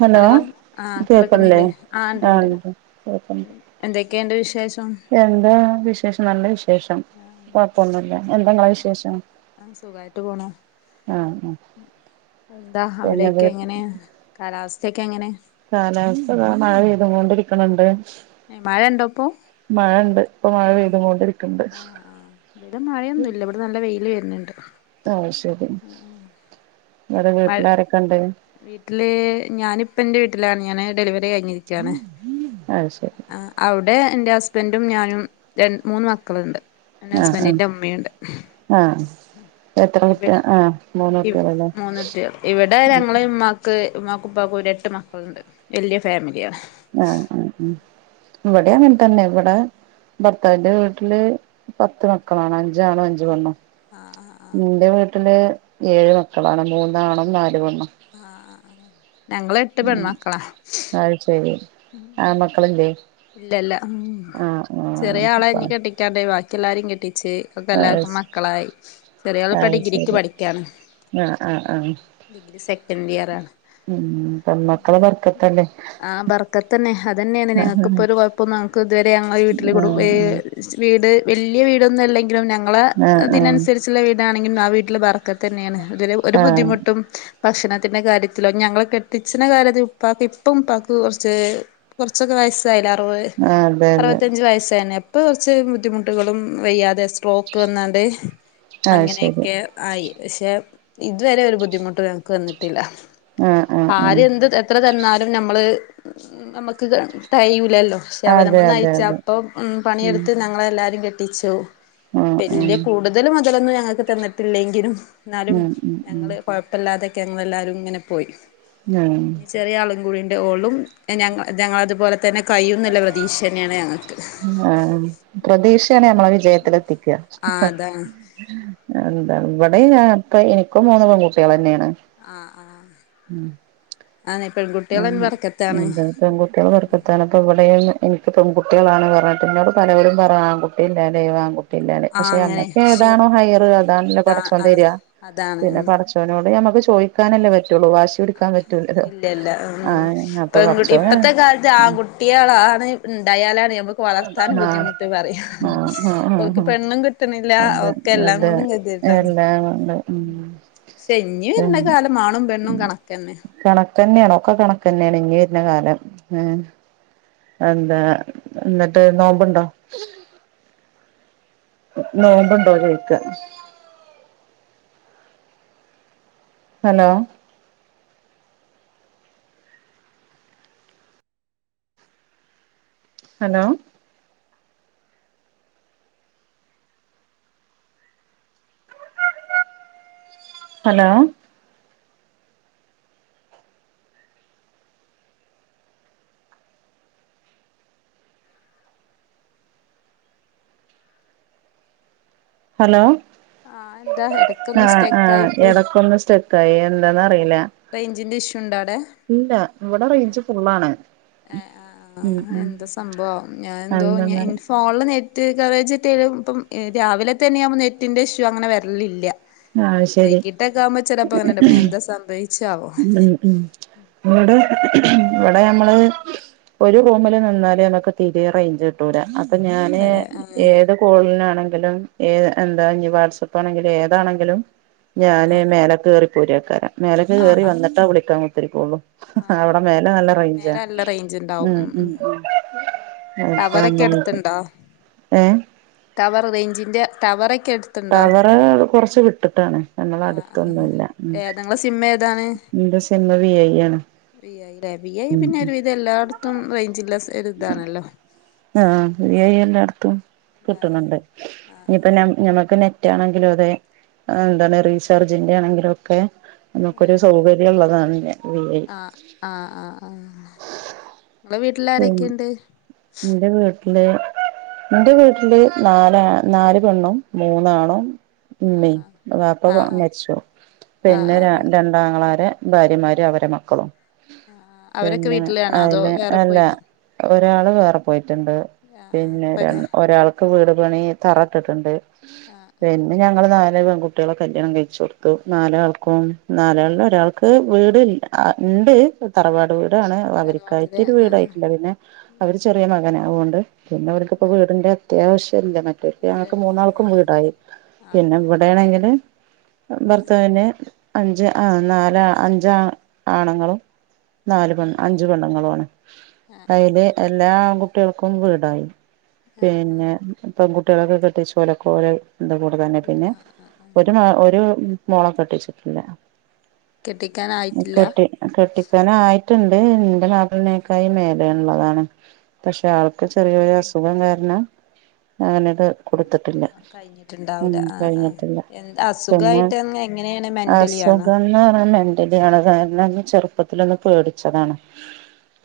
Hello ആഹ് കേൾക്ക്ണി ഇല്ലേ കേൾക്കുന്നില്ലേ ആഹ് കേക്ക്ണ്ട് എന്തക്കേണ്ട് വിശേഷം എന്താണ് വിശേഷം നല്ല വിശേഷം കൊഴപ്പൊന്നുല്ല എ ന്താ ഇങ്ങളെ ആഹ് വിശേഷം ആഹ് സുഖായിട്ട് പോണു ആഹ് എന്താ അവിടെക്കെ എങ്ങനെ കാലാവസ്ഥക്കെ എങ്ങനെ കാലാവസ്ഥതാ മഴ പെയ്തു കൊണ്ടിരിക്ക്ണ് ണ്ട് ഏഹ് മഴണ്ടപ്പോ മഴണ്ട് ആഹ് ആഹ് ആഹ് ഇവിടെ മഴയൊന്നുല്ല ഇവിടെ നല്ല വെയ്ല് വെര്ന്ന്ണ്ട് ആഹ് ശെരി ഇവടെ മഴ വീട്ട്ലാരക്കണ്ട് വീട്ടില് ഞാനിപ്പ എൻറെ വീട്ടിലാണ് ഞാന് ഡെലിവറി കഴിഞ്ഞിരിക്കാണ് അത് ശരി ആഹ് അവിടെ എന്റെ ഹസ്ബൻഡും ഞാനും രണ്ട് മൂന്ന് മക്കളുണ്ട് പിന്നെ ഹസ്ബൻഡ്ന്റെ ഉമ്മിണ്ട്. ആഹ് എത്ര കുട്ടി ആഹ് ഇവ് മൂന്നുട്ടേള്ല്ലേ ക്ക് ഇമ്മക്കും പ്പക്കും എട്ട് മക്കളുണ്ട് വല്യ ഫാമിലിയാണ്. ആഹ് ആഹ് ഉം ഇവിടെ അങ്ങനതന്നെ ഇവിടെ ഭർത്താവിന്റെ വീട്ടില് പത്ത് മക്കളാണ് അഞ്ചാണും അഞ്ച് പെണ്ണും. ഇന്റെ വീട്ടില് ഏഴ് മക്കളാണ് മൂന്നാണും നാല് പെണ്ണും. ആഹ് ഞങ്ങളെട്ട് പെൺമക്കളാ അഹ്ശരി ആൺ മക്കളില്ലേ ഇല്ലല്ല ഉം ആഹ് ചെറിയ ആളെ ആഹ് ഇനി കെട്ടിക്കാണ്ടേ ബാക്കി എല്ലാരും കെട്ടിച്ച്. ഇപ്പൊക്കെ എല്ലാർക്കും അത് മക്കളായി ചെറിയളിപ്പോ അത് ഡിഗ്രിക്ക് ശരി പഠിക്കാണ്. ആഹ് ആഹ് ആഹ് ഡിഗ്രി സെക്കൻഡിയറാണ്. ഉം പെൺമക്കളെ ബർക്കത്തല്ലേ ആഹ് ബർക്കത്തന്നെ അതന്നെണ് നെഹ് ആഹ് ഇക്ക്പ്പൊരു കൊഴപ്പം ഞങ്ങക്ക് ഇതുവരെ ഞങ്ങ വീട്ടിലും ആഹ് ഏഹ് വീട് വല്യ വീടൊന്നല്ലെങ്കിലും ഞ ങ്ങളെ ആഹ് ഇതിനനുസരിച്ചുള്ള വീടാണെങ്കിലും ആ വീട്ടിലെ ബറക്കത്തെന്നെണ് ഇതില് ഒരു ആഹ് ബുദ്ധിമുട്ടും ഭക്ഷണത്തിന്റെ കാര്യത്തിലും ഞങ്ങളെ കെട്ടിച്ച്ണ കാര്യത്തിലും ഉപ്പാക്ക് ഇപ്പം ഉപ്പാക്ക് കൊറച്ച് കുറച്ചൊക്കെ വയസ്സ് സ്സായിലെ അറുവത് ആഹ് ആഹ് അതെ അതെ അറുവത്തഞ്ച് വയസെന്നെ ഇപ്പൊ കുറച്ച് ബുദ്ധിമുട്ടുകളും വയ്യാതെ സ്ട്രോക്ക് വന്നാണ്ട് അത് ശരി അങ്ങനെയൊക്കെ ആയി പക്ഷെ ഇതുവരെ ഒരു ബുദ്ധിമുട്ട് ഞങ്ങക്ക് വന്നിട്ടില്ല ആഹ് ആഹ് ആര് ആഹ് എന്ത് എത്ര തന്നാലും നമ്മൾ നമുക്ക് തകയ്ല്ലല്ലോ പക്ഷെ അവര് അതെ നമ്മൾ അതെ അതെ നയിച്ചപ്പൊ ഉം പണിയെടുത്ത് ഞങ്ങളെല്ലാരിം കെട്ടിച്ചു. ഉം ഉം വല്യ കൂടുതൽ മൊതലൊന്നും ഞങ്ങൾക്ക് തന്നിട്ടില്ലെങ്കിലും എന്നാലും ഉം ഉം ഉം ഞങ്ങള് കൊഴ പ്പല്ലാതെയൊക്കെ ഞങ്ങളെല്ലാരും ഇങ്ങനെ പോയി. ഉം ഇനി ചെറിയ ആളും കൂടീണ്ട് ഓളും ഞ ഞങ്ങളതുപോലെ തന്നെ കൈയുന്നുള്ള പ്രതീക്ഷന്നെയാണ് ഞങ്ങൾക്ക് ആഹ് പ്രതീക്ഷയാണ് ഞമ്മളെ വിജയത്തിലെത്തിക്ക. ആ അതാണ് എന്താ ഇവിടെ ഞങ്ങക്ക് എനിക്കും മൂന്ന് പെൺകുട്ടികളെന്നെണ്. ഉം ആഹ് ഈ പെൺകു ഒന്നും അതെ പെൺകുട്ടികൾ ബർക്കത്താണ് ഇപ്പൊ ഇവിടെയും എനിക്ക് പെൺകുട്ടേളാണ് പറഞ്ഞിട്ട് ഇന്നോട് പലോരും പറയാ ആൺകുട്ടി ഇല്ലല്ലേ ആൺകുട്ടി ട്ടില്ലല്ലേ ആ പക്ഷെ അങ്ങനെ ഞമ്മക്ക് പക്ഷെ ഏതാണോ ഹൈർ അതാണല്ലോ പടച്ചോൻ അതാ തരാ അതാണ് പിന്നെ ഉം പട ച്ചോനോട് നമുക്ക് ചോയിക്കാനല്ലേ പറ്റുള്ളൂ വാശിപിടിക്കാൻ പറ്റൂലല്ലോ. ഇല്ലല്ല ഉം ആഹ് അപ്പൊ പെൺകുട്ടി പടച്ചോന് ഇപ്പത്തെ കാലത്ത് ആൺ കുട്ടേളാണ് ഉണ്ടായാലാണ് നമ്മ വളർത്താൻ ആഹ് ബുദ്ധിമുട്ട് പറയാ ആഹ് ആഹ് ആഹ് ഓൽക്ക് ആഹ് പെണ്ണും കിട്ടുണില്ല ഒ അതെ ക്കെല്ലാം അതെ കൊണ്ടും കതികേടാണ് എല്ലാം ഉണ്ട് ഉം പക്ഷേ ഇഞ്ഞി വര് കാലം ആണും പെണ്ണും കണക്കന്നെ കണക്കന്നെണ് ഒക്കെ കണക്കന്നെണ് ഇനി വരുന്ന കാലം ഉം എന്താ എന്നിട്ട് നോമ്പുണ്ടോ നോമ്പുണ്ടോ ചോയിക്ക ഹലോ ഹലോ ഹലോ ഹലോ ആഹ് എന്താ ഇടക്കൊന്ന് ആഹ് സ്റ്റെക്ക് ആയി ആഹ് പോയി എടക്കൊന്ന് സ്റ്റെക്കായി എന്താന്നാറില റേയ്ഞ്ചിന്റെ ഇഷ്യൂണ്ടൊ അവ്ടെ ഇല്ല ഇവടെ റേയ്ഞ്ച് ഫുള്ളാണ്. ഏഹ് ആഹ് ഉം ആഹ് ഉം എന്തോ സംഭവാവോ ഞാനെന്തോ ഇഞ് ഇൻ അതെന്താന്നറി ഫോൺല് നെറ്റ് കവറെജേറ്റേലും ഇപ്പം ഏ രാവിലെ തന്നെയാവുമ്പോ നെറ്റിന്റെ ഇഷ്യൂ അങ്ങനെ വര്ലില്ല്യ ആഹ് ശരി വൈയ്ക്കിട്ടൊക്കാവുമ്പോ ചെലപോ അങ്ങനെണ്ട് ഇപ്പ എന്താ സംഭയിച്ചാവോ ഉം ഇവടെ ഇവടെ ഞമ്മള് ഒരു റൂമില് നിന്നാല് ഞമ്മക്ക് തിരെ റേയ്ഞ്ച് കിട്ടൂല. ഇപ്പഞാന് ഇല്ലല്ലേ ആഹ് ഏത് കോളിനാണെങ്കിലും ഏ എന്താ ഇഞ്ഞി വാട്സാപ്പ്ണെങ്കില് ഏ താണെങ്കിലും ആഹ് ഞാന് ആഹ് മേലെക് കേറിപ്പൊരാക്കാരം മേലെക്ക്‌ ആഹ് കേറി ആഹ് വന്നിട്ടാ വിളിക്കാൻ കു ത്തിർക്കൊള്ളു ആഹ് ആഹ് അവിടെ മേലെ നല്ല മേലെ റെയ്ഞ്ചാ നല്ല റേഞ്ച് ഉണ്ടാവും ഉം ഉം ഉം അപ്പ ടവറൊക്കെ അങ്ങനെക്കെ ഏഹ് ടവറ് റേയ്ഞ്ചിന്റെ ടവറെക്കെട് ടവറ് കൊർച്ച് വിട്ടിട്ടാണ് ആഹ് ആഹ് ഞമ്മളടുത്തൊന്നുല്ല ഉം ഏതാ നിങ്ങളെ സിം ഏതാണ് ഇന്റെ സി മ്മ് വി ഐ യാണ്. വി ഐ ലെ വി ഐ പിന്നെ ഒരുവീതം എല്ലായിടത്തും റേയ്ഞ്ചിള്ള സ് ഒരിതാണല്ലോ. ആഹ് വി ഐ എല്ലാട്ത്തും കിട്ട്ണ് ണ്ട് ഇഞ്ഞിപ്പൊ നാ ഞമ്മക്ക് നെറ്റാണെങ്കിലും അതെ അന്താണ് റീചാർജിന്റെണെങ്കിലും ഒക്കെ ഞമ്മക്കൊരു സൗകര്യള്ളതാണ് ന് വി ഐ ആഹ് ആഹ് ആഹ് ആഹ് ഇങ്ങള വീട്ടിലാരെക്കെണ്ട്. ല് ഇന്റെ വീട്ടില് നാല നാല് പെണ്ണും മൂന്നാണും ആഹ് ഇമ്മീം വാപ്പ ആഹ് മരിച്ചു ആഹ് പിന്നെ ആഹ് ആഹ് രാ ആഹ് രണ്ട് ആങ്ങളാരെ ഭാര്യമാര് അവരെ മക്കളും ആഹ് ആഹ് അവരൊക്കെ പിന്നെ വീട്ടിലാണോ അതോ അയിലെ വേറെ ലാ പോയിനോ ഒരാള് വേറെ പോയിറ്റ്ണ്ട് ആഹ് ആഹ് പിന്നെ രൺ ഇപ്പല്ലേ - ഒരാൾക്ക് വീട് പണി തറട്ട്ട്ട്ണ്ട് ആഹ് ആഹ് ആഹ് പിന്നെ ഞങ്ങള് നാല് പെൺകു ട്ടിയാളെ കല്യാണം കഴിച്ച് കൊടുത്തു നാലാൾക്കും നാലാള് ഒരാൾ ക്ക്‌ വീട് ൽ ആ ഇണ്ട് തറവാട് വീടാണ് അവര്ക്കായി തറവാട്ട്ലെ ആഹ് ആഹ് വീടായിട്ടില്ല പിന്നെ അവര് ചെറീയെ മകന അവോണ്ട് പിന്നെ അവർക്കിപ്പോ ആഹ് വീടിന്റെ അത്യാവശ്യല്ല മറ്റ് റ്റൊർക്ക് ‌ ഞങ്ങക്ക് ഇല്ലല്ല മൂന്നാൾക്കും ആഹ് വീടായി ആഹ് പിന്നെ ആഹ് ആഹ് ഇവിടേണെങ്കില് ആ ഭർത്താവിനെ അഞ്ച് ആ നാലാ അഞ്ച് ആ ആണുങ്ങളും നാല് പെൺ അഞ്ച് പെണ്ണുങ്ങളുവാണ് അയില് എല്ലാ ആങ്കുട്ടിയാൾക്കും വീടായി പിന്നെ പെൺകുട്ടിയാളൊക്കെ കെട്ടിച്ചു ഓലെക്കെ ഓല എന്തകൂടെ തന്നെ പിന്നെ ഒരുമ ഒര് മോളെ കെട്ടിച്ചിട്ടില്ല ഉം കെട്ടിക്കാനായിട്ടില്ല കെട്ടി കെട്ടിക്കാനായിട്ടുണ്ട് ഇന്റെ മാപ്പളേനക്കായി മേലെള്ളതാണ് പക്ഷെ ആൾക്ക്- ചെറിയൊരു ഉം അസുഖം കാരണം അങ്ങനെട് കൊടുത്തിട്ടില്ല ഒന്നും ഉം കഴിഞ്ഞിട്ടുണ്ടാവൂല ആഹ് ആഹ് കഴിഞ്ഞിട്ടില്ല എന്ത് പിന്നെ അസുഖായിട്ട് എങ്ങനെയാണ് മെന്റലി ആണോ അസുഖം ന്നറഞ്ഞ മെന്റലിയാണ് കാരണം ഒന്ന് ചെറുപ്പത്തിലൊന്ന് പേടിച്ചതാണ്.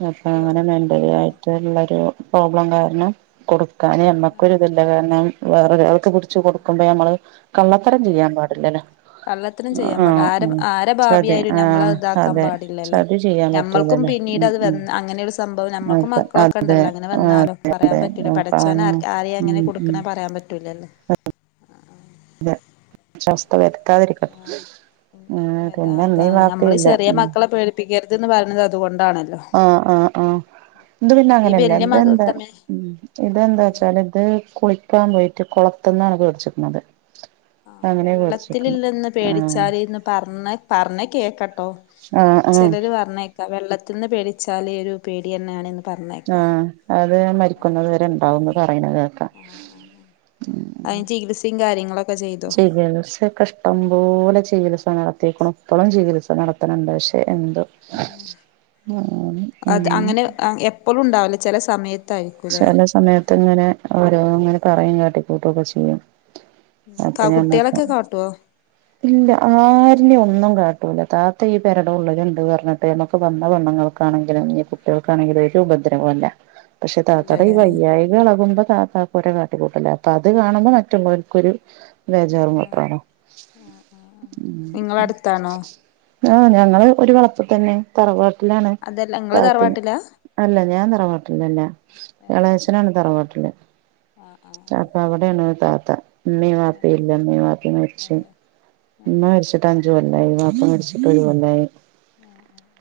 അപ്പാ അയ്യോ അങ്ങനെ മെന്റലി തന്നെ ആയിട്ട്ള്ളരു പ്രോബ്ലം കാർണം കൊടുക്കാന് ആഹ് ഞമ്മക്കൊരിതില്ല കാരണം വേരോരാൾക്ക് പിടിച്ച് കൊടുക്കുമ്പോ ഞമ്മള് കള്ളത്തരം അല്ലേ ചെയ്യാൻ ഉം പാടില്ലല്ലൊ കള്ളത്തരം ചെയ്യാപാടില്ല ആരെ ആരെ ചതി ഭാവിയായാലും ആഹ് നമ്മളത് ഇതാക്കാൻ അതെ പാടില്ലല്ലോ. ചതി ചെയ്യാൻ ഞമ്മൾക്കും പറ്റൂലല്ലോ പിന്നീട് അത് വേ ഉം അങ്ങനെ ഒരു സംബവം നമ്മൾക്കും അതെ അതെ മക്കളൊക്കെണ്ടല്ലോ അങ്ങനെ ആഹ് വന്നാലോ അതെ പറയാൻ അതെ പറ്റൂല്ല പഠച്ചോൻ അതാണ് ആർക് ആരെയും ഉം അങ്ങനെ കൊടുക്ക്ണ ഉം പാ പറയാൻ പറ്റൂലല്ലോ [unintelligible] വരുത്താതിരിക്കട്ട ഉം [unintelligible] അതാണ് നമ്മള് ഈ ചെറിയ ഉം മക്കളെ പേടിപ്പിക്കരുത് ന്ന് പർണത് അതുകൊണ്ടാണല്ലോ ആ ആ ആ ഇത് പിന്നെ ഈ അങ്ങനയല്ല വല്യ ത് മക എന്താ തമ്മെ ഉം ഇതെന്താ ച്ചാല് ഇത് കുളിക്കാൻ പോയിറ്റ് കൊളത്ത്ന്നാണ് പേട്ച്ചക്ക്ണത് വെള്ളത്തിലില്ലന്ന് ആഹ് പേടിച്ചാല്ന്ന് പർന്ന് പർന്ന് കേക്കട്ടോ ആഹ് ആഹ് ചിലര് പറഞ്ഞേക്കാ വെള്ളത്തിന്ന് പേടിച്ചാല് ഒരു പേടിന്നെ യാണ് ന്ന് പർഞ്ഞേക്കാ ആഹ് അത് മരിക്കുന്നത് വരെ ഉണ്ടാവുംന്ന് പറയണ കേക്കാം ആ ആ ആ അതിന് ചികിത്സയും കാര്യങ്ങളൊക്കെ ചെയ്തോ ചികിത്സക്കെ ഇഷ്ടം പോലെ ചികിത്സ നടത്തീക്കുണു പ്പളും ചികിത്സ നട കണ്ടക ശ്ശെ എന്തോ ആ അത് അങ്ങനെ ആ എപ്പളും ണ്ടാവ്ല ചെല സമയത്ത് ചെല സമയത്ത് ഇങ്ങനെ ഓരോ ഇങ്ങനെ പറയും കാട്ടിക്കൂട്ടുക്കെ ചെയ്യും തന്നെ പ്പാ അപ്പൊ കുട്ടികളൊക്കെ ഞമ്മക്ക് കാട്ട്യോ [inaudible] ഇല്ല ആര്നേം ഒന്നും കാട്ടൂല്ല താത്ത ഈ പെരട ഉള്ളല്ണ്ട് പർഞ്ട്ട് ഞമ്മക്ക് വന്ന പെണ്ണുങ്ങള് ക്കാണെങ്കിലും ഞ്ഞി കുട്ടികൾക്കാണെങ്കിലും ഒരു ഉപദ്രവും ല്ല പക്ഷെ താത്തോടെ ഈ ഇല്ലല്ലേ വയ്യായി എളകുമ്പോ താത്താക്കൊര് കാട്ടിക്കൂട്ടലാ അപ്പൊ അത് കാണുമ്പോ മറ്റ്ള്ളോൽക്കൊരു വേജാറും ആഹ് വെപ്റാളോ ആഹ് ആഹ് ആഹ് നിങ്ങളടുത്താണോ ആ ഞങ്ങള് ഒരു വളപ്പ് തന്നെ തറവാട്ട്ലാണ് അതല്ല ഇങ്ങള് താത്തിം തറവാട്ടിലാ അല്ല ഞാൻ തറവാാട്ടിലല്ല ഏഹ് ഏഹ് എളയച്ചനാണ് തറവാട്ടില് ആഹ് ആഹ് അപ്പ ആഹ് അവടേണ് താത്ത ഉമ്മീം ഏഹ് വാപ്പേം ഏഹ് ഇല്ല ഉമ്മേം വാപ്പേം മര്ച്ചു അതെ ആഹ് ഉമ്മ ആഹ് മര്ച്ച്ട്ട് അഞ്ചു കൊല്ലായി വാപ്പ മര്ച്ച്‌ട്ട് ഒരു കൊല്ലായി ആഹ് ആഹ്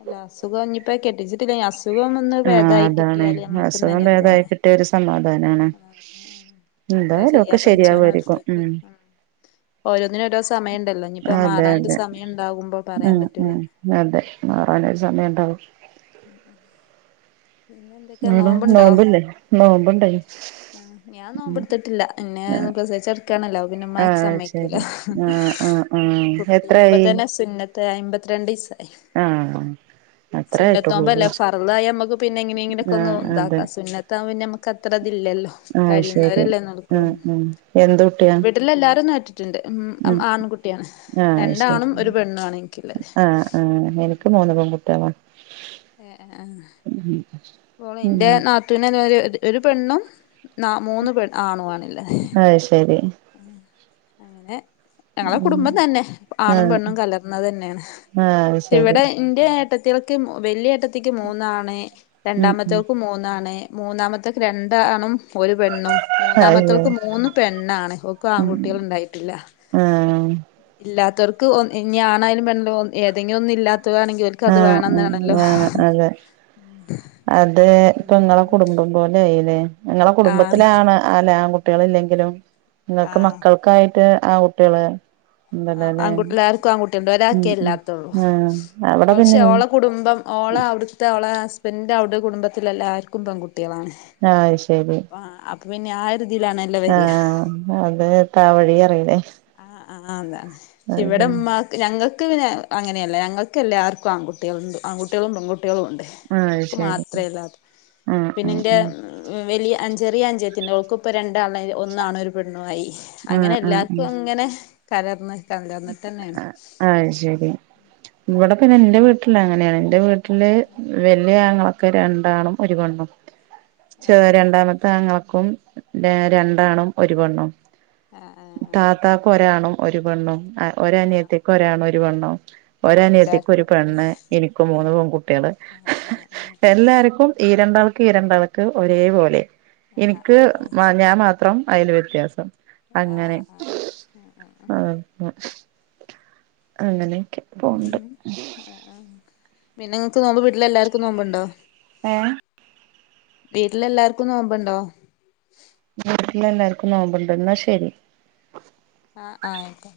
അല്ല അസുഖം ഞ്ഞിപ്പോ കെട്ടിച്ചിട്ടില്ലെങ്കി അസുഖം ഒന്ന് ആഹ് പേദായി കിട്ടിയാല് ഞമ്മക്കും തന്നെ ഒരുതാണ് കിട്ട്യാരു സമാധാനാണ് എന്താ എന്തായാലും ഒക്കെ ചെയ്യാ ശരിയാകുമായിരിക്കും ഉം ഓരോന്നിന് ഓരോ സമയണ്ടല്ലോ ഞ്ഞിപ്പോ അതെ മാറാനൊരു അതെ സമയംണ്ടകുമ്പോ പറയാൻ ഉം പറ്റും ഉം അതെ മാറാനൊരു സമയം ണ്ടാവും ഉം ഉം പിന്നെ എന്തെക് [unintelligible] നോമ്പ് ല്ലേ നോമ്പ്ണ്ടായ്നു ആ ഞാൻ നോമ്പ്ട്ത്തിട്ടില്ല പിന്നെ പ്രസവിച്ചെട്ക്കാണല്ലോ പിന്നെമ്മ ആഹ് സമ്മയ്ക്കൂല ശരി ആഹ് ആഹ് ആഹ് കുട്ടി എത്രായി ഇപ്പത്തന്നെ സുന്നത്ത് അയ്മ്പത്തിരണ്ടീസായി ആഹ് അത്രേ ആയിട്ടുള്ളൂല്ലേ സുന്നത്തോമ്പല്ലേ ഫർളായാ മ്മക്ക് പിന്നെ എങ്ങനെങ്ങനെയെങ്കിലൊക്കെ ഒന്ന് ആഹ് അതെ താക്ക സുന്നത്താവുമ്പ പിന്നെ നമ്മക്ക് അത്ര തില്ലല്ലോ അത് ശരി ആ ആ എന്ത്‌ കുട്ടിയാ വീട്ടില് എല്ലാരും നോറ്റിട്ടുണ്ട് ഉം ആൺകുട്ടിയാണ് ആഹ് രണ്ടാണും ഒരു പെണ്ണു ആണ് എനിയ്ക്കുള്ളത് ആ എനിക്ക് മൂന്ന് പൺകുട്ട്യാളാണ് ഏ ആ ആ ഉം ഉം ഇപ്പോൾ ഇന്റെ നാത്തൂന് തേ മാതിരി ഒരു പെണ്ണും നാ മൂന്ന് പെൺ ആണു വാണ്ള്ളത് അത് ശരി അങ്ങനെ ഞങ്ങളെ ഉം കുടുംബം തന്നെ. ആണും ആഹ് പെണ്ണും കലർന്നത് തന്നെയാണ്. ആഹ് അത് ശരി ഇവിടെ ഇവടെ ഏട്ടത്തിയൾക്ക് വലിയ ഏട്ടത്തിക്ക് മൂന്നാണ്. ഉം ഉം രണ്ടാമത്തോരിക്ക് മൂന്നാണ്. മൂന്നാമത്തേക്ക് രണ്ടാണും ഒരു പെണ്ണും. അതെ മൂന്നാമത്തോക്ക് മൂന്ന് പെണ്ണാണ്. ക്കും ഉം ആങ്കുട്ടികള്ണ്ടായിട്ടില്ല ആഹ് ഇല്ലാത്തവർക്ക് ഓ ഇനി ആണായാലും പെണ്ണായാലും ഏതെങ്കിലും ഒന്ന് ഇല്ലാത്തതാണെങ്കിൽ ഓൽക്ക് അത് ആഹ് ഉം വേണംന്നാണല്ലോ അഹ് അതേ അതേ ഇപ്പോ ഇങ്ങളെ കുടുംബം പോലെ ആയില്ലേ? നിങ്ങളെ ആഹ് കുടുംബത്തിലാണ് അല്ലാ ആൺകുട്ടികള് ഇല്ലെങ്കിലും ഇങ്ങൾക്ക് ആഹ് മക്കൾക്കായിട്ട് ആങ്കുട്ട്യോള് ആഹ് അങ്കുട്ടികള് ല്ലാർക്കും ആൺകുട്ടിള്ണ്ട്. ഒരാക്കേ ഉം ഇല്ലാത്തുള്ളൂ ആഹ് അവിടെ പിന്നെ പക്ഷേ ഓളെ കുടുംബം ഓളെ അവിടു ട്ട് അവളെ ഹസ്ബൻഡ് ന്റെ അവിടെ കുടുംബത്തിലേല്ലാര്ക്കും പെങ്കുട്ടികളാണ് ആഹ് അത് ശരി അപ്പോ അ പിന്നെ ആഹ് ഒരുതിലാണ്. ആഹ് അതേ താവഴി പറീലേ ആഹ് ആഹ് അതേ. ഇവടെ ഉമ്മ ഞങ്ങൾക്ക് പിന്നെ അങ്ങനെയല്ല ഞങ്ങൾക്ക് എല്ലാവർക്കും ആൺകുട്ടികളുംണ്ട്. ആൺകുട്ടികളും പെൺകുട്ടികളും ഉണ്ട്. അത് ഓക്ക് ശരി മാത്രേല്ലാത്ത്. ആഹ് ആഹ് പിന്നെന്റെ വലിയ അൻജ ചെറിയ അൻജത്തിണ്ട്. ഓൾക്ക് ഇപ്പ രണ്ടാണ്. ഒന്നാണ് ഒരു പെണ്ണു ആയി. ആഹ് അങ്ങനെ ആഹ് ആഹ് എല്ലാ ആഹ് ങ്ങനെ കലർന്ന് ട്ടാ. കലർന്നിട്ടന്നേണ്. അയ്ശെരി. ഇവടെ പിന്നെ ഇന്റെ വീട്ടില് അങ്ങനെയാണ്. ഇന്റെ വീട്ടില് വല്യ ആങ്ങളക്ക് രണ്ടാണും ഒരു പെണ്ണും. ച് ആ ആ രണ്ടാമത്തെ ആങ്ങളക്കും രെ രണ്ടാണും ഒരു പെണ്ണും ആഹ് ആഹ് താത്താക്ക് ഒരാണും ഒരു പെണ്ണും. അഹ് ആഹ് ആഹ് ഒരനിയത്തി ക്ക് ഒരാണും ഒരു പെണ്ണും ആഹ് എല്ലാർക്കും ഒരനിയത്തിക്കൊരു ഉണ്ട്ല്ലേ പെണ്ണ്. ഇനിക്കും ആഹ് മൂന്ന് ആഹ് പെങ്കുട്ടികള്. ആഹ് ആഹ് എല്ലാർക്കും ഈരണ്ടാൾ എല്ലാർക്കും ഈരണ്ടാൾക്ക് ഒരേ പോലേ. ആഹ് ഇനിക്ക് ആഹ് ആഹ് ഞാൻ മാത്രം അയില് വ്യത്യാസം. ആഹ് ആഹ് ആഹ് ആഹ് ആഹ് അങ്ങനെയൊക്കെ പോണ്ട് ഉം. അഹ്. അഹ്. പിന്നെങ്ങൾക്ക് ങ്ങടെ വീട്ടിലെല്ലാർക്കും നോമ്പ് ണ്ടോ? ഏഹ് വീട്ടിലെല്ലാർക്കും നോമ്പുണ്ടോ? വീട്ടിൽ എല്ലാവർക്കും നോമ്പ്ണ്ട്. എന്നാ ശരി. ആഹ് ആയികോട്ടെ